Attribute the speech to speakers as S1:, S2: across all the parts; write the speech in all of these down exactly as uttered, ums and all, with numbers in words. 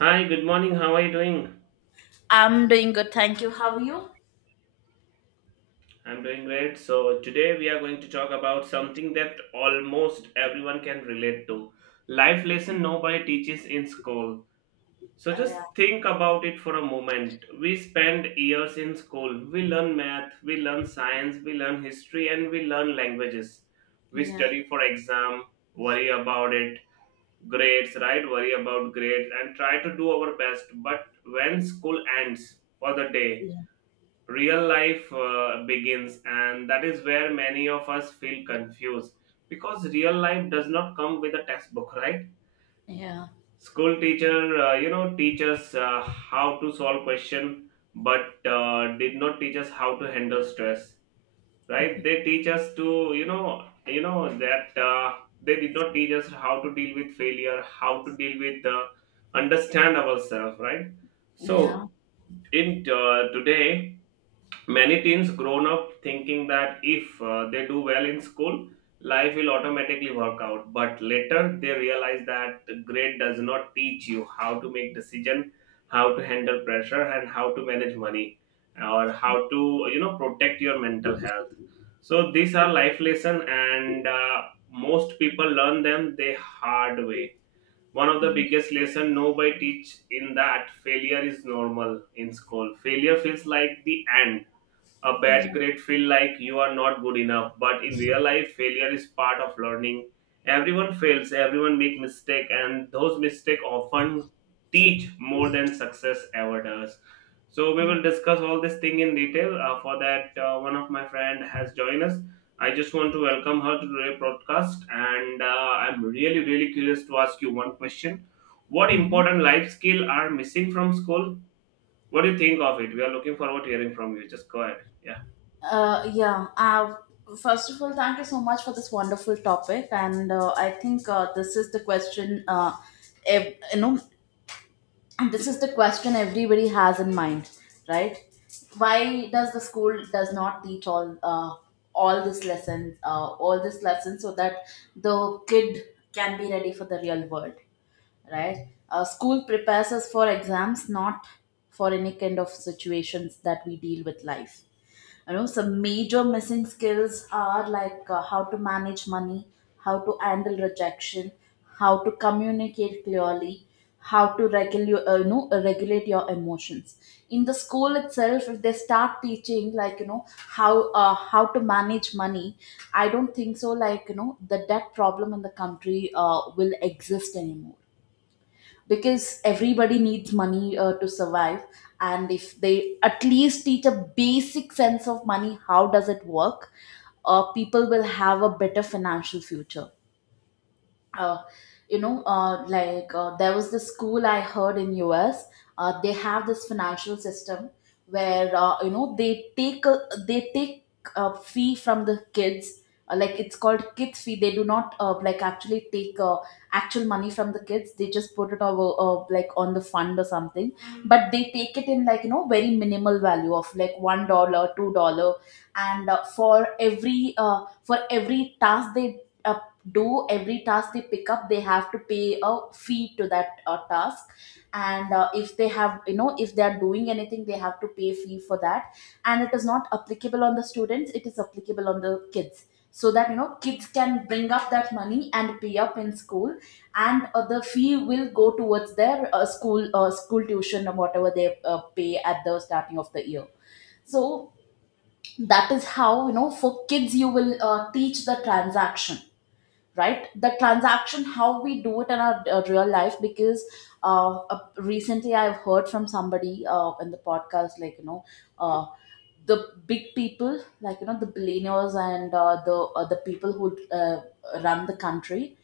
S1: Hi, good morning. How are you doing?
S2: I'm doing good, thank you. How are you?
S1: I'm doing great. So, today we are going to talk about something that almost everyone can relate to life lesson nobody teaches in school. So, just
S2: Uh,
S1: think about it for a moment. We spend years in school. We learn math, we learn science, we learn history, and we learn languages. We
S2: yeah, yeah,
S1: study for exam, worry about it, grades, right? Worry about grades and try to do our best. But when school ends for the day,
S2: yeah,
S1: real life uh, begins and that is where many of us feel confused because real life does not come with a textbook, right?
S2: yeah,
S1: School teacher uh, you know teaches uh, how to solve question, but uh, did not teach us how to handle stress, right? They teach us to you know you know that uh, they did not teach us how to deal with failure, how to deal with uh, understand ourselves, right? So
S2: yeah,
S1: in uh, today many teens grown up thinking that if uh, they do well in school, life will automatically work out. But later they realize that grade does not teach you how to make decision, how to handle pressure, and how to manage money, or how to you know protect your mental health. So these are life lesson, and uh, most people learn them the hard way. One of the
S2: mm,
S1: biggest lesson nobody teach in that failure is normal in school. Failure feels like the end, a bad
S2: yeah.
S1: grade feel like you are not good enough, but in real life, failure is part of learning. Everyone fails, everyone make mistake, and those mistake often teach more than success ever does. So we
S2: yeah.
S1: will discuss all this thing in detail. Uh, for that, uh, one of my friend has joined us. I just want to welcome her to today's broadcast, and uh, I'm really, really curious to ask you one question. What
S2: Mhm.
S1: important life skill are missing from school? What do you think of it? We are looking forward to hearing from you. Just go ahead. Yeah.
S2: Uh, yeah. Uh, First of all, thank you so much for this wonderful topic, and uh, I think uh, this is the question. Uh, ev- you know, this is the question everybody has in mind, right? Why does the school does not teach all uh, all this lessons, uh, all this lessons, so that the kid can be ready for the real world? Right? Uh, school prepares us for exams, not for any kind of situations that we deal with life. You know, some major missing skills are like uh, how to manage money, how to handle rejection, how to communicate clearly, how to regulate, uh, you know, uh, regulate your emotions. In the school itself, if they start teaching like you know how uh, how to manage money, I don't think so. Like you know, the debt problem in the country uh, will exist anymore, because everybody needs money uh, to survive. And if they at least teach a basic sense of money, how does it work, uh, people will have a better financial future. uh, you know, uh, like uh, there was this school I heard in U S. Uh, they have this financial system where uh, you know they take a, they take a fee from the kids. Uh, like it's called kids fee. They do not uh, like actually take uh, actual money from the kids. They just put it over uh, like on the fund or something. But they take it in like you know very minimal value of like one dollar, two dollar, and uh, for every uh, for every task they uh, do every task they pick up, they have to pay a fee to that uh, task. And uh, if they have you know if they are doing anything, they have to pay fee for that, and it is not applicable on the students, it is applicable on the kids, so that you know kids can bring up that money and pay up in school. And uh, the fee will go towards their uh, school uh, school tuition or whatever they uh, pay at the starting of the year. So that is how you know for kids you will uh, teach the transaction, right? The transaction how we do it in our uh, real life. Because uh, uh, recently I've heard from somebody uh, in the podcast, like you know, uh, the big people like you know the billionaires and uh, the uh, the people who uh, run the country,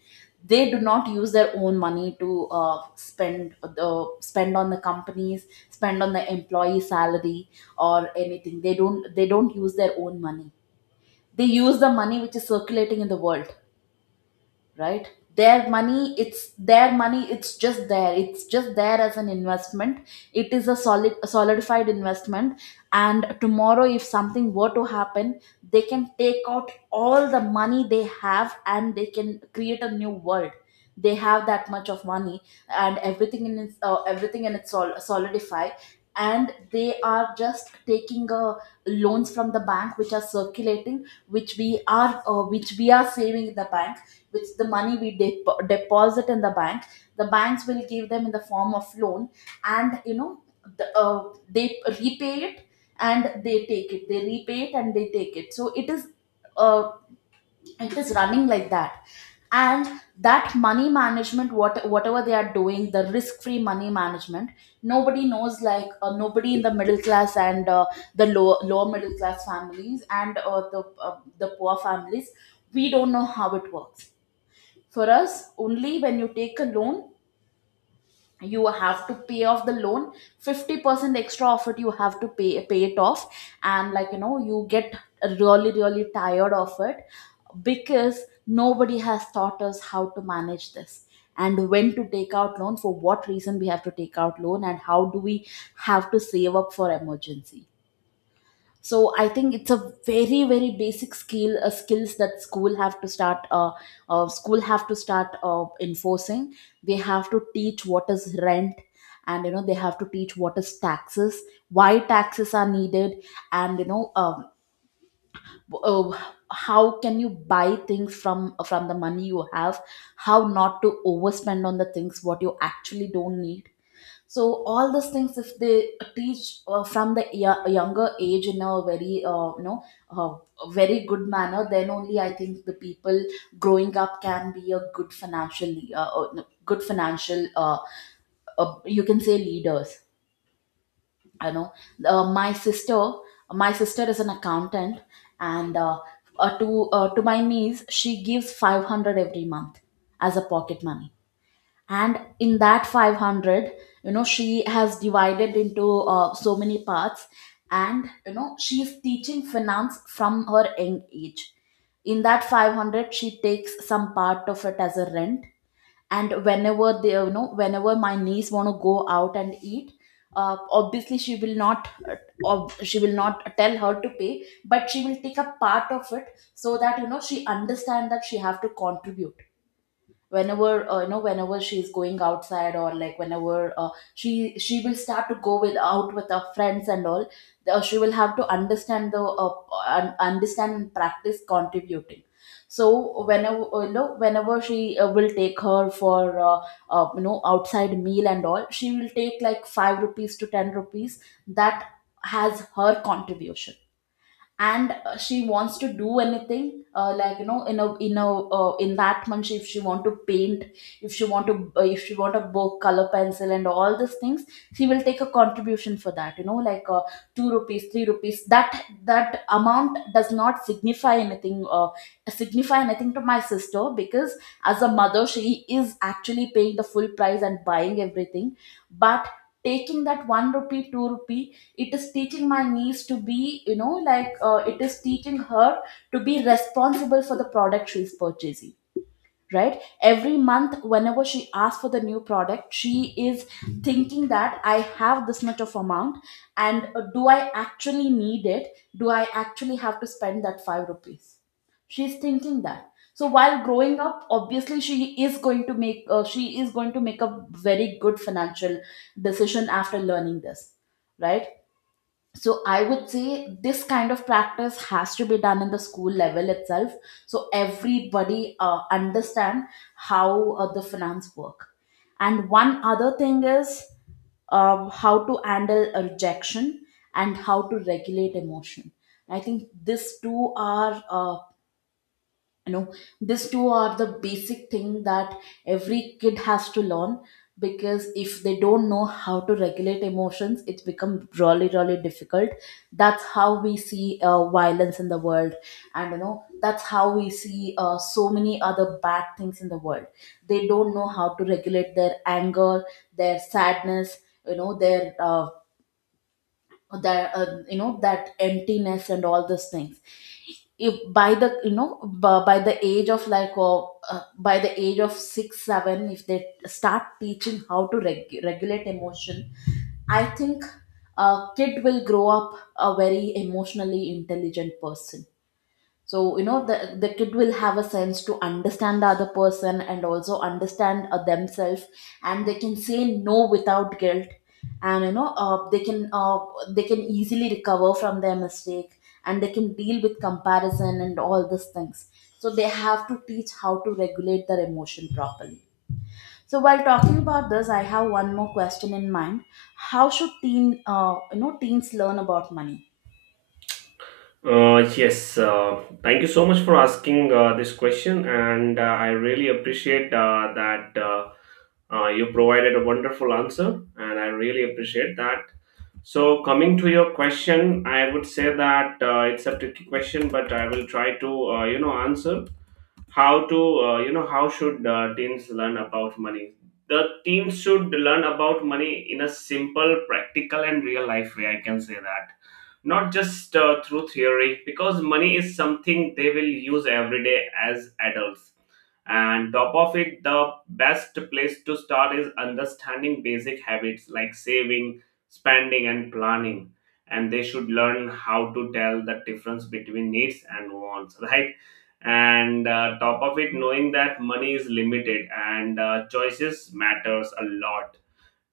S2: they do not use their own money to uh, spend uh, the spend on the companies, spend on the employee salary or anything. They don't they don't use their own money, they use the money which is circulating in the world. Right? Their money, it's their money, it's just there it's just there as an investment. It is a solid a solidified investment. And tomorrow if something were to happen, they can take out all the money they have and they can create a new world. They have that much of money, and everything in its uh, everything in its sol- solidify. And they are just taking uh, loans from the bank, which are circulating, which we are uh, which we are saving in the bank, which the money we dep- deposit in the bank, the banks will give them in the form of loan. And you know the, uh, they repay it, and they take it, they repay it and they take it, so it is uh, it is running like that. And that money management, what whatever they are doing, the risk free money management, nobody knows. Like uh, nobody in the middle class and uh, the low lower middle class families and uh, the uh, the poor families, we don't know how it works. For us, only when you take a loan, you have to pay off the loan, fifty percent extra of it you have to pay pay it off. And like you know you get really really tired of it, because nobody has taught us how to manage this, and when to take out loan, for what reason we have to take out loan, and how do we have to save up for emergency. So I think it's a very very basic skill uh, skills that school have to start uh, uh, school have to start uh, enforcing. They have to teach what is rent, and you know they have to teach what is taxes, why taxes are needed. And you know um, uh, how can you buy things from from the money you have, how not to overspend on the things what you actually don't need. So all those things, if they teach uh, from the yo- younger age in a very uh, you know uh, very good manner, then only I think the people growing up can be a good financial uh, uh, no, good financial uh, uh, you can say leaders, you know. uh, my sister my sister is an accountant, and uh, uh, to uh, to my niece she gives five hundred every month as a pocket money. And in that five hundred, you know, she has divided into uh, so many parts, and you know she is teaching finance from her young age. In that five hundred, she takes some part of it as a rent. And whenever they you know whenever my niece want to go out and eat, uh, obviously she will not uh, ob- she will not tell her to pay, but she will take a part of it, so that you know she understand that she have to contribute. Whenever uh, you know whenever she's going outside, or like whenever uh, she she will start to go with out with her friends and all, uh, she will have to understand the uh, un- understand and practice contributing. So whenever uh, you know whenever she uh, will take her for uh, uh, you know outside meal and all, she will take like five rupees to ten rupees, that has her contribution. And uh, she wants to do anything, uh, like you know, in a in a uh, in that month, if she want to paint, if she want to uh, if she want a book, color pencil and all these things, she will take a contribution for that, you know, like uh, two rupees, three rupees. That that amount does not signify anything uh, signify anything to my sister, because as a mother she is actually paying the full price and buying everything. But taking that one rupee, two rupee, it is teaching my niece to be you know like uh, it is teaching her to be responsible for the product she is purchasing. Right? Every month whenever she asks for the new product, she is thinking that I have this much of amount. And uh, do I actually need it, do I actually have to spend that five rupees, she's thinking that. So while growing up, obviously she is going to make uh, she is going to make a very good financial decision after learning this. Right? So I would say this kind of practice has to be done in the school level itself, so everybody uh, understand how uh, the finance work. And one other thing is, um, how to handle a rejection, and how to regulate emotion. I think these two are uh, you know these two are the basic thing that every kid has to learn. Because if they don't know how to regulate emotions, it's become really really difficult. That's how we see uh, violence in the world, and you know that's how we see uh, so many other bad things in the world. They don't know how to regulate their anger, their sadness, you know, their uh, that uh, you know that emptiness and all these things. If by the you know b- by the age of like uh, uh, by the age of six seven, if they start teaching how to reg- regulate emotion, I think a kid will grow up a very emotionally intelligent person. So you know the the kid will have a sense to understand the other person and also understand uh, themselves, and they can say no without guilt. And you know uh, they can uh, they can easily recover from their mistake, and they can deal with comparison and all these things. So they have to teach how to regulate their emotion properly. So while talking about this, I have one more question in mind. How should teen, uh, you know teens learn about money?
S1: Uh, yes, uh, thank you so much for asking uh, this question, and uh, I really appreciate uh, that uh, uh, you provided a wonderful answer, and I really appreciate that. So, coming to your question, I would say that uh, it's a tricky question, but I will try to uh, you know answer how to uh, you know how should uh, teens learn about money. The teens should learn about money in a simple, practical, and real life way. I can say that, not just uh, through theory, because money is something they will use every day as adults. And top of it, the best place to start is understanding basic habits like saving, spending, and planning. And they should learn how to tell the difference between needs and wants, right? And uh, top of it, knowing that money is limited and uh, choices matters a lot.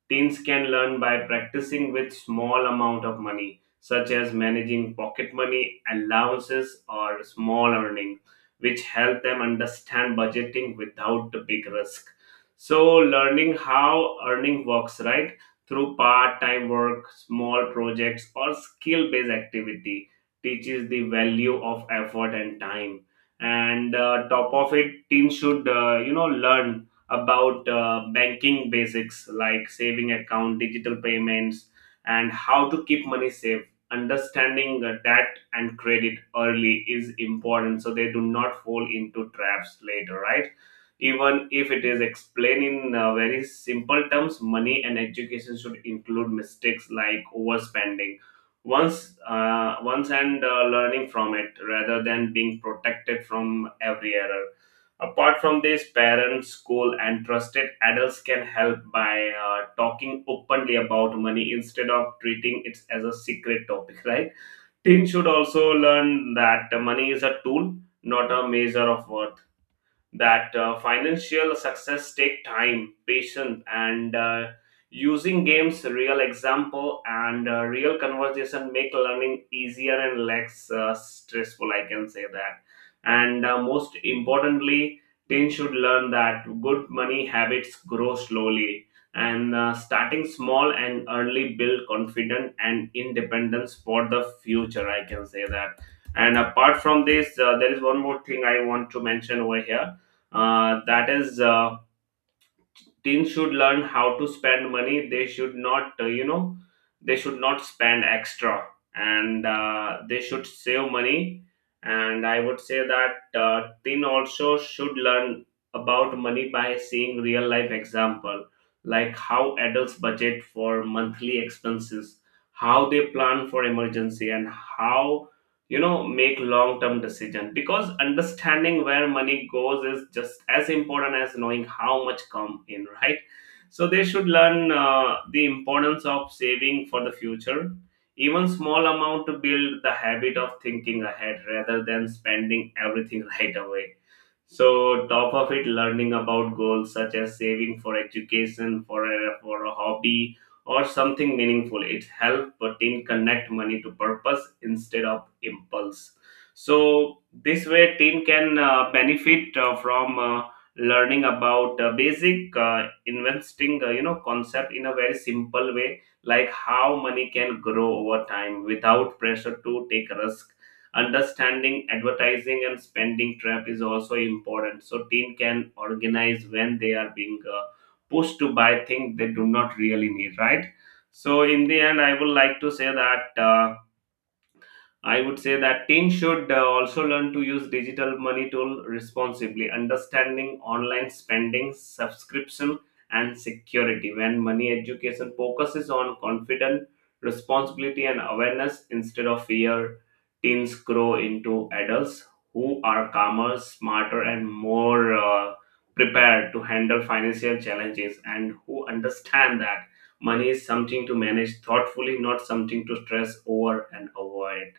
S1: Teens can learn by practicing with small amount of money, such as managing pocket money, allowances, or small earning, which help them understand budgeting without the big risk. So, learning how earning works, right? Through part-time work, small projects, or skill-based activity teaches the value of effort and time. And uh, top of it, teens should uh, you know learn about uh, banking basics like saving account, digital payments, and how to keep money safe. Understanding uh, debt and credit early is important so they do not fall into traps later, right? Even if it is explained in uh, very simple terms, money and education should include mistakes like overspending once uh, once and uh, learning from it rather than being protected from every error. Apart from this, parents, school, and trusted adults can help by uh, talking openly about money instead of treating it as a secret topic, right? Teens should also learn that money is a tool, not a measure of worth, that uh, financial success take time, patience, and uh, using games, real example, and uh, real conversation make learning easier and less uh, stressful, I can say that. And uh, most importantly, teens should learn that good money habits grow slowly, and uh, starting small and early build confidence and independence for the future, I can say that. And apart from this, uh, there is one more thing I want to mention over here, uh, that is, uh, teens should learn how to spend money. They should not uh, you know they should not spend extra, and uh, they should save money. And I would say that uh, teen also should learn about money by seeing real life example, like how adults budget for monthly expenses, how they plan for emergency, and how you know make long term decision, because understanding where money goes is just as important as knowing how much come in, right? So they should learn uh, the importance of saving for the future, even small amount, to build the habit of thinking ahead rather than spending everything right away. So top of it, learning about goals such as saving for education, for a for a hobby or something meaningful. It helps a teen connect money to purpose instead of impulse. So this way, teen can uh, benefit uh, from uh, learning about uh, basic uh, investing, uh, you know, concept in a very simple way, like how money can grow over time without pressure to take risk. Understanding advertising and spending trap is also important. So teen can organize when they are being uh, pushed to buy things they do not really need, right? So in the end, I would like to say that uh, I would say that teens should uh, also learn to use digital money tool responsibly, understanding online spending, subscription, and security. When money education focuses on confidence, responsibility, and awareness instead of fear, teens grow into adults who are calmer, smarter, and more uh, prepared to handle financial challenges and who understand that money is something to manage thoughtfully, not something to stress over and avoid.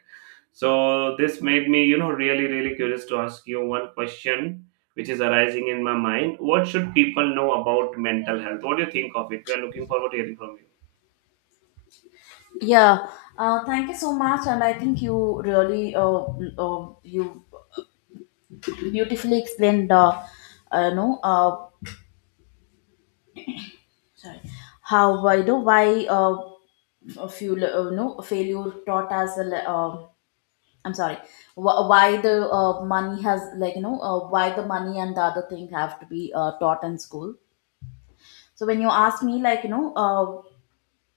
S1: So this made me, you know, really, really curious to ask you one question which is arising in my mind. What should people know about mental health? What do you think of it? We are looking forward to hearing from you.
S2: Yeah, uh, thank you so much, and I think you really uh, mm, uh, you beautifully explained, uh, uh, you know uh, sorry, how why do why uh, a few uh, no failure taught us a le- uh, I'm sorry, wh- why the uh, money has like you know uh, Why the money and the other thing have to be uh, taught in school. So when you ask me, like, you know uh,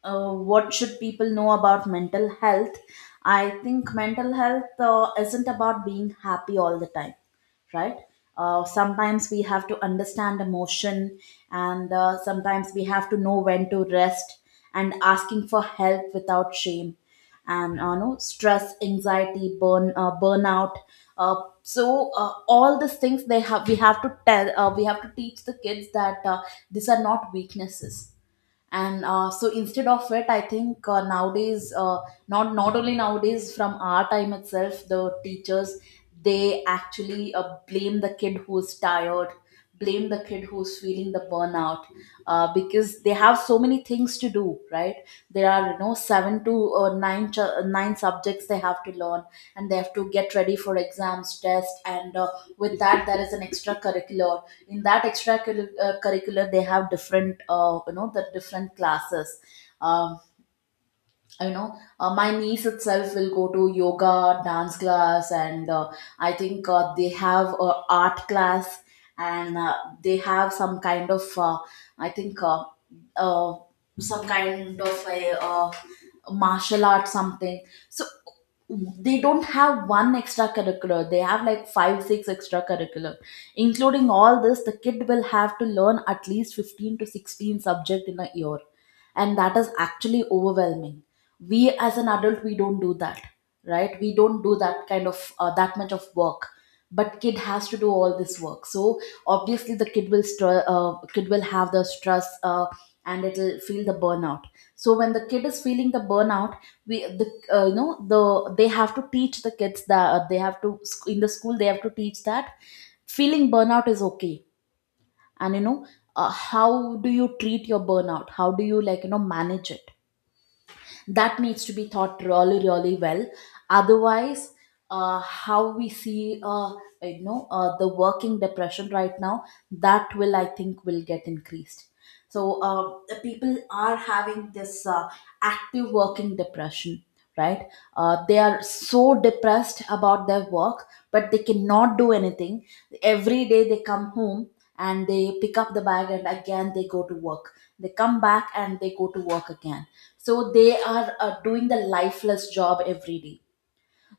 S2: uh, what should people know about mental health? I think mental health uh, isn't about being happy all the time, right? Uh, sometimes we have to understand emotion, and uh, sometimes we have to know when to rest, and asking for help without shame, and uh, no stress, anxiety, burn uh, burnout. Uh, so uh, all these things they have we have to tell uh, we have to teach the kids that, uh, these are not weaknesses. And uh, so instead of it, I think uh, nowadays, uh, not not only nowadays, from our time itself, the teachers, they actually uh, blame the kid who's tired, blame the kid who's feeling the burnout, uh, because they have so many things to do, right? There are, you know seven to uh, nine ch- nine subjects they have to learn, and they have to get ready for exams, test, and uh, with that there is an extracurricular. In that extracurricular uh, curricular, they have different, uh, you know the different classes. um, you know uh, my niece itself will go to yoga dance class, and uh, I think uh, they have a art class, and uh, they have some kind of uh, I think uh, uh, some kind of a uh, martial art something. So they don't have one extracurricular, they have like five six extracurricular. Including all this, the kid will have to learn at least fifteen to sixteen subject in a year, and that is actually overwhelming. We as an adult, we don't do that, right? We don't do that kind of uh, that much of work, but kid has to do all this work. So obviously the kid will str- uh, kid will have the stress, uh, and it'll feel the burnout. So when the kid is feeling the burnout, we the uh, you know the they have to teach the kids that, uh, they have to, in the school they have to teach that feeling burnout is okay. And you know uh, how do you treat your burnout, how do you, like you know manage it? That needs to be thought really, really well. Otherwise, uh, how we see, uh, you know uh, the working depression right now, that will, I think, will get increased. So, uh, the people are having this uh, active working depression, right? Uh, they are so depressed about their work, but they cannot do anything. Every day they come home, and they pick up the bag and again they go to work. They come back and they go to work again. So they are uh, doing the lifeless job every day.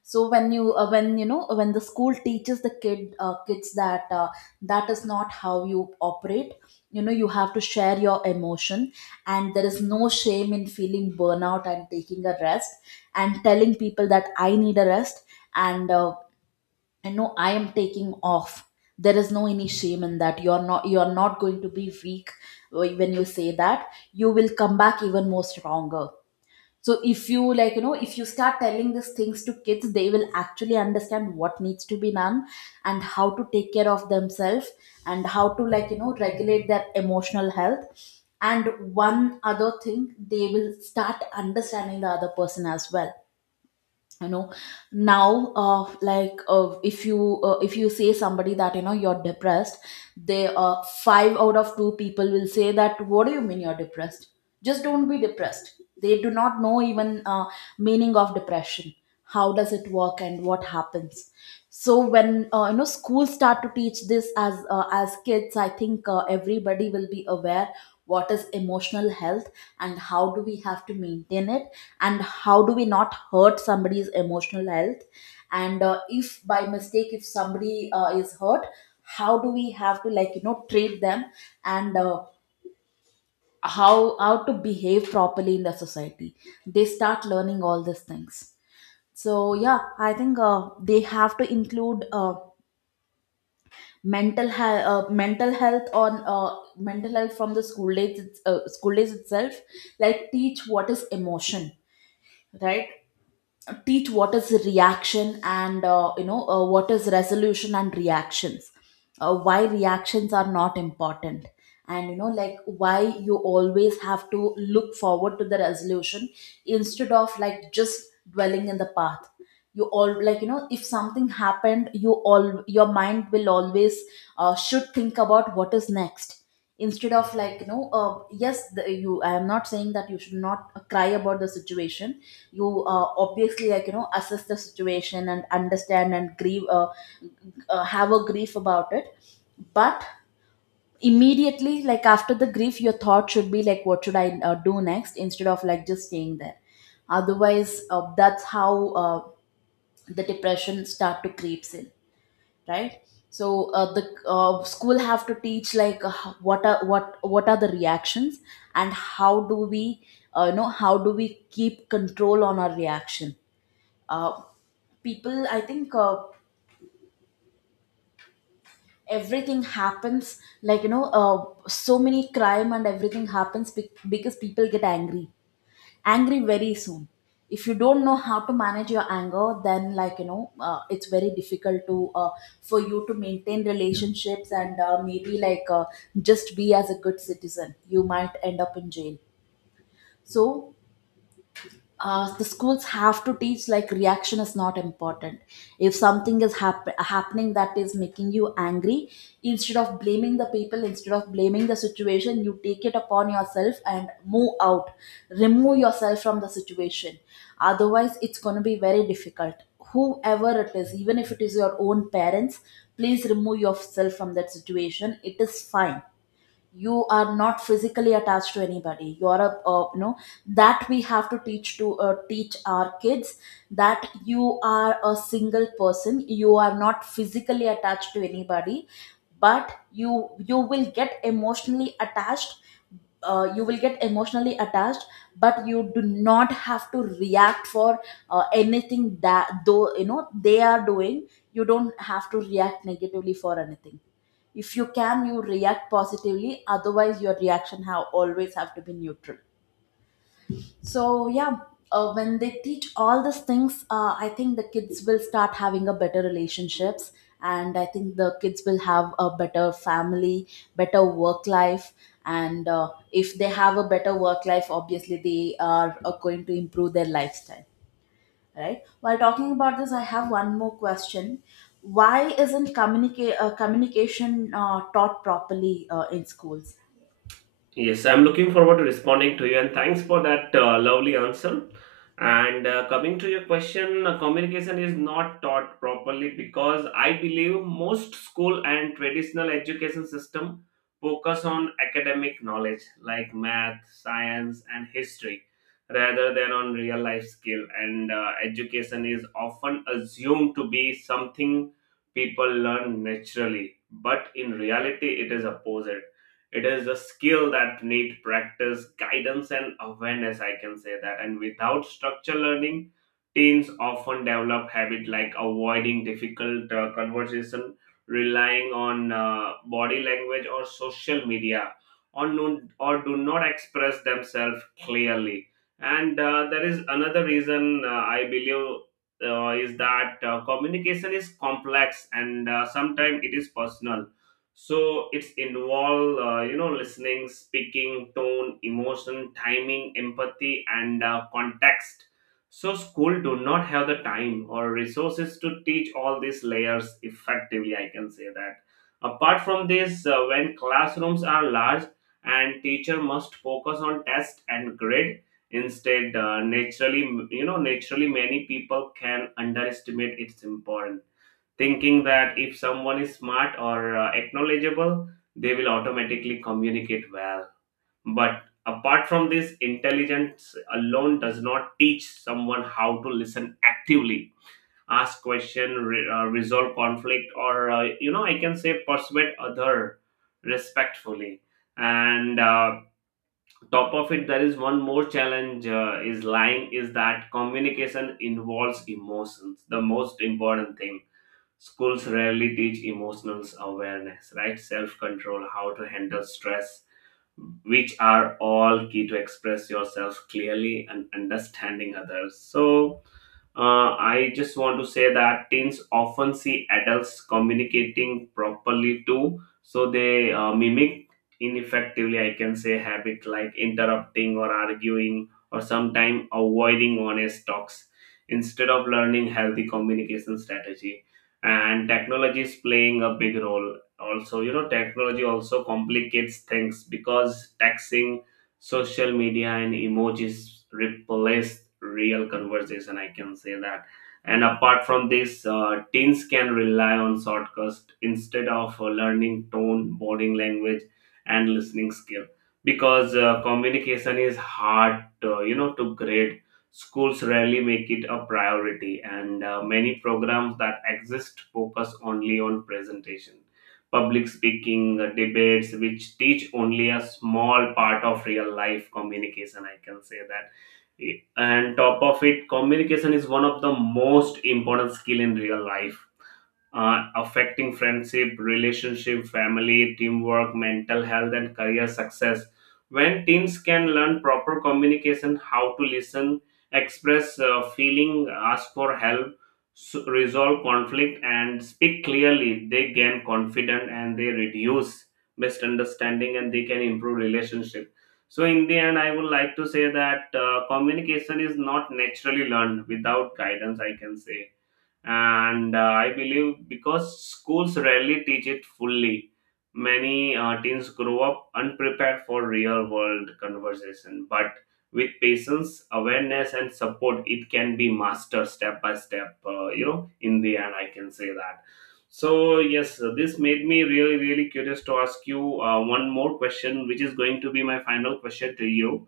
S2: So when you uh, when you know when the school teaches the kid uh, kids that, uh, that is not how you operate. You know you have to share your emotion, and there is no shame in feeling burnout and taking a rest, and telling people that I need a rest, and uh, I know I am taking off, there is no any shame in that. You're not you're not going to be weak uh, when you say that, you will come back even more stronger. So if you, like you know if you start telling these things to kids, they will actually understand what needs to be done, and how to take care of themselves, and how to, like you know regulate their emotional health, and one other thing, they will start understanding the other person as well. you know Now uh, like uh, if you uh, if you say somebody that, you know you're depressed, they uh, five out of two people will say that, what do you mean you're depressed? Just don't be depressed. They do not know even uh, meaning of depression, how does it work and what happens. So when, uh, you know schools start to teach this as uh, as kids, I think uh, everybody will be aware what is emotional health, and how do we have to maintain it, and how do we not hurt somebody's emotional health. And uh, if by mistake if somebody uh, is hurt, how do we have to, like you know treat them? And uh, how how to behave properly in the society. They start learning all these things. So yeah, I think uh, they have to include uh, mental he- uh, mental health on, uh, mental health from the school days it's- uh, school days itself. Like teach what is emotion, right? Teach what is reaction, and uh, you know uh, what is resolution and reactions. Uh, why reactions are not important, and, you know like, why you always have to look forward to the resolution, instead of, like, just dwelling in the path. You all, like you know if something happened, you all your mind will always uh, should think about what is next, instead of, like you know uh, yes, the, you I am not saying that you should not cry about the situation. You uh, Obviously, like you know assess the situation and understand and grieve, uh, uh, have a grief about it. But immediately, like after the grief, your thought should be like, what should I uh, do next, instead of, like, just staying there. Otherwise, uh, that's how uh, the depression start to creeps in, right? So uh, the uh, school have to teach, like uh, ho- what are what what are the reactions, and how do we, uh, you know how do we keep control on our reaction. uh, People, I think uh, everything happens, like you know uh, so many crime and everything happens be- because people get angry, angry very soon. If you don't know how to manage your anger, then, like you know uh, it's very difficult to, uh, for you to maintain relationships, and uh, maybe, like uh, just be as a good citizen, you might end up in jail. So, uh, the schools have to teach, like reaction is not important. If something is hap- happening that is making you angry, instead of blaming the people, instead of blaming the situation, you take it upon yourself and move out. Remove yourself from the situation, otherwise it's going to be very difficult. Whoever it is, even if it is your own parents, please remove yourself from that situation. It is fine. You are not physically attached to anybody. You are a, uh, you know that we have to teach to uh, teach our kids that you are a single person. You are not physically attached to anybody, but you you will get emotionally attached. Uh, you will get emotionally attached, but you do not have to react for uh, anything that though, you know they are doing. You don't have to react negatively for anything. If you can, you react positively. Otherwise your reaction have always have to be neutral. So yeah, uh, when they teach all these things, uh, I think the kids will start having a better relationships, and I think the kids will have a better family, better work life. And uh, if they have a better work life, obviously they are uh, going to improve their lifestyle, right? While talking about this, I have one more question. Why isn't communica- uh, communication uh, taught properly uh, in schools?
S1: Yes, I'm looking forward to responding to you, and thanks for that uh, lovely answer. And uh, coming to your question, uh, communication is not taught properly because I believe most school and traditional education system focus on academic knowledge like math, science, and history rather than on real life skill. And uh, education is often assumed to be something people learn naturally, but in reality, it is opposite. It is a skill that need practice, guidance, and awareness, I can say that. And without structure learning, teens often develop habit like avoiding difficult uh, conversation, relying on uh, body language or social media, or, no, or do not express themselves clearly. And uh, there is another reason, uh, I believe, uh, is that uh, communication is complex and uh, sometimes it is personal. So it's involve uh, you know listening, speaking, tone, emotion, timing, empathy, and uh, context. So school do not have the time or resources to teach all these layers effectively, I can say that. Apart from this, uh, when classrooms are large and teacher must focus on test and grade instead, uh, naturally, you know naturally many people can underestimate its importance, thinking that if someone is smart or uh, acknowledgeable, they will automatically communicate well. But apart from this, intelligence alone does not teach someone how to listen actively, ask question, re- uh, resolve conflict, or uh, you know, I can say, persuade other respectfully. And uh, top of it, there is one more challenge, uh, is lying is that communication involves emotions, the most important thing. Schools rarely teach emotional awareness, right? Self control, how to handle stress, which are all key to express yourself clearly and understanding others. So, uh, I just want to say that teens often see adults communicating properly too, so they uh, mimic ineffectively, I can say, habit like interrupting or arguing or sometimes avoiding honest talks instead of learning healthy communication strategy. And technology is playing a big role also. You know, technology also complicates things because texting, social media, and emojis replace real conversation, I can say that. And apart from this, uh, teens can rely on shortcuts instead of uh, learning tone, body language, and listening skill. Because uh, communication is hard, uh, you know to grade, schools rarely make it a priority, and uh, many programs that exist focus only on presentation, public speaking, uh, debates, which teach only a small part of real life communication. I can say that. Eh, And top of it, communication is one of the most important skill in real life, uh, affecting friendship, relationship, family, teamwork, mental health, and career success. When teens can learn proper communication, how to listen, express uh, feeling, ask for help, s- resolve conflict, and speak clearly, they gain confidence and they reduce misunderstanding and they can improve relationship. So in the end, I would like to say that uh, communication is not naturally learned without guidance, I can say. And uh, I believe because schools rarely teach it fully, many uh, teens grow up unprepared for real world conversation, but with patience, awareness, and support, it can be mastered step by step, uh, you know in the end, I can say that. So yes, this made me really, really curious to ask you uh, one more question which is going to be my final question to you.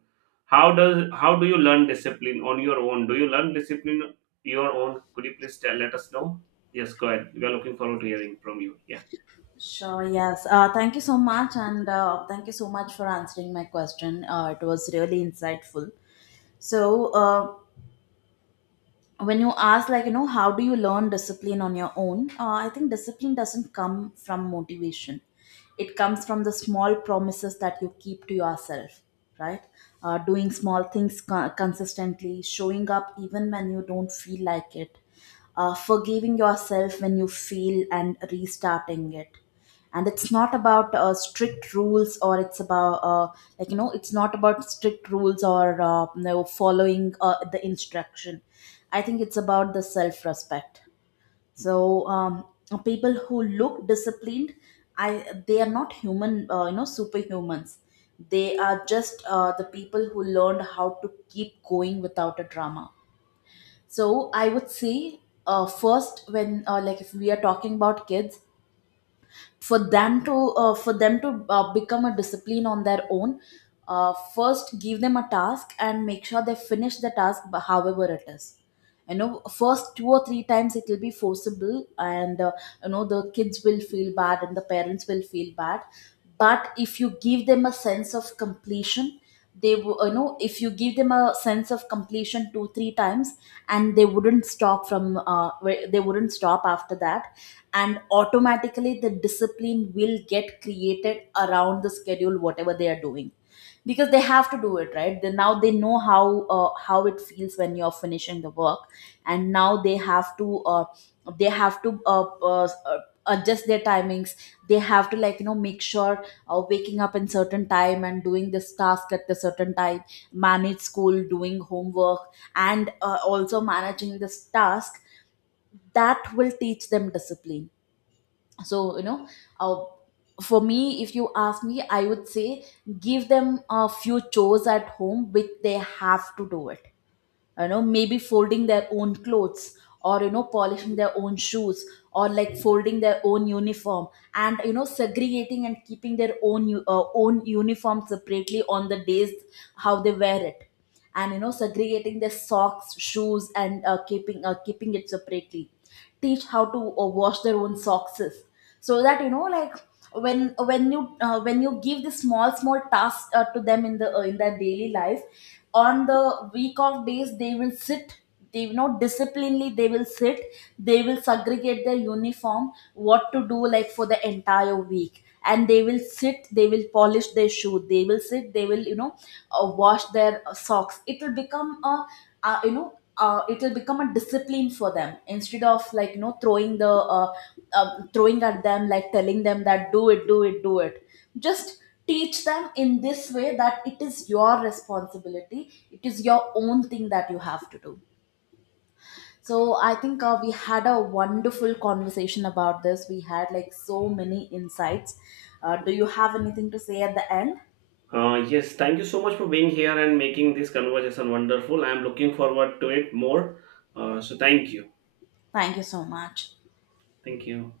S1: How does how do you learn discipline on your own? Do you learn discipline your own? Could you please tell, let us know? Yes, go ahead. We are looking forward to hearing from you. Yeah.
S2: Sure, yes. Uh, thank you so much, and uh, thank you so much for answering my question. Uh, it was really insightful. So uh, when you ask, like you know how do you learn discipline on your own, uh, I think discipline doesn't come from motivation, it comes from the small promises that you keep to yourself, right? Uh, doing small things co- consistently, showing up even when you don't feel like it, uh, forgiving yourself when you feel and restarting it. And it's not about uh, strict rules, or it's about, uh, like you know it's not about strict rules, or uh, you know, following uh, the instruction. I think it's about the self respect. So um, people who look disciplined, I they are not human, uh, you know superhumans. They are just uh, the people who learned how to keep going without a drama. So I would say, uh, first, when, uh, like, if we are talking about kids, for them to uh, for them to uh, become a discipline on their own, uh, first give them a task and make sure they finish the task, b- however it is. You know first two or three times it will be forcible, and uh, you know the kids will feel bad and the parents will feel bad. But if you give them a sense of completion, they wo- you know if you give them a sense of completion two three times, and they wouldn't stop from uh, where- they wouldn't stop after that. And automatically the discipline will get created around the schedule, whatever they are doing. Because they have to do it, right? They, now they know how uh, how it feels when you're finishing the work. And now they have to, uh, they have to uh, uh, uh, adjust their timings. They have to, like you know make sure uh, waking up in certain time and doing this task at the certain time, manage school, doing homework, and uh, also managing this task. That will teach them discipline. So, you know uh, for me, if you ask me, I would say, give them a few chores at home which they have to do it. You know maybe folding their own clothes, or, you know polishing their own shoes, or like folding their own uniform, and, you know segregating and keeping their own u- uh, own uniform separately on the days how they wear it, and, you know segregating their socks, shoes, and uh, keeping uh, keeping it separately. Teach how to uh, wash their own socks, so that, you know like, when when you uh, when you give the small small tasks uh, to them in the uh, in their daily life, on the week of days they will sit. They, you know disciplinely they will sit, they will segregate their uniform what to do like for the entire week, and they will sit, they will polish their shoe, they will sit, they will, you know uh, wash their uh, socks. It will become a, uh, you know uh, it will become a discipline for them, instead of, like you know throwing the uh, um, throwing at them, like telling them that do it do it do it. Just teach them in this way that it is your responsibility, it is your own thing that you have to do. So I think uh, we had a wonderful conversation about this, we had like so many insights. Uh, do you have anything to say at the end?
S1: Uh, yes, thank you so much for being here and making this conversation wonderful. I am looking forward to it more. Uh, so, thank you.
S2: Thank you so much.
S1: Thank you.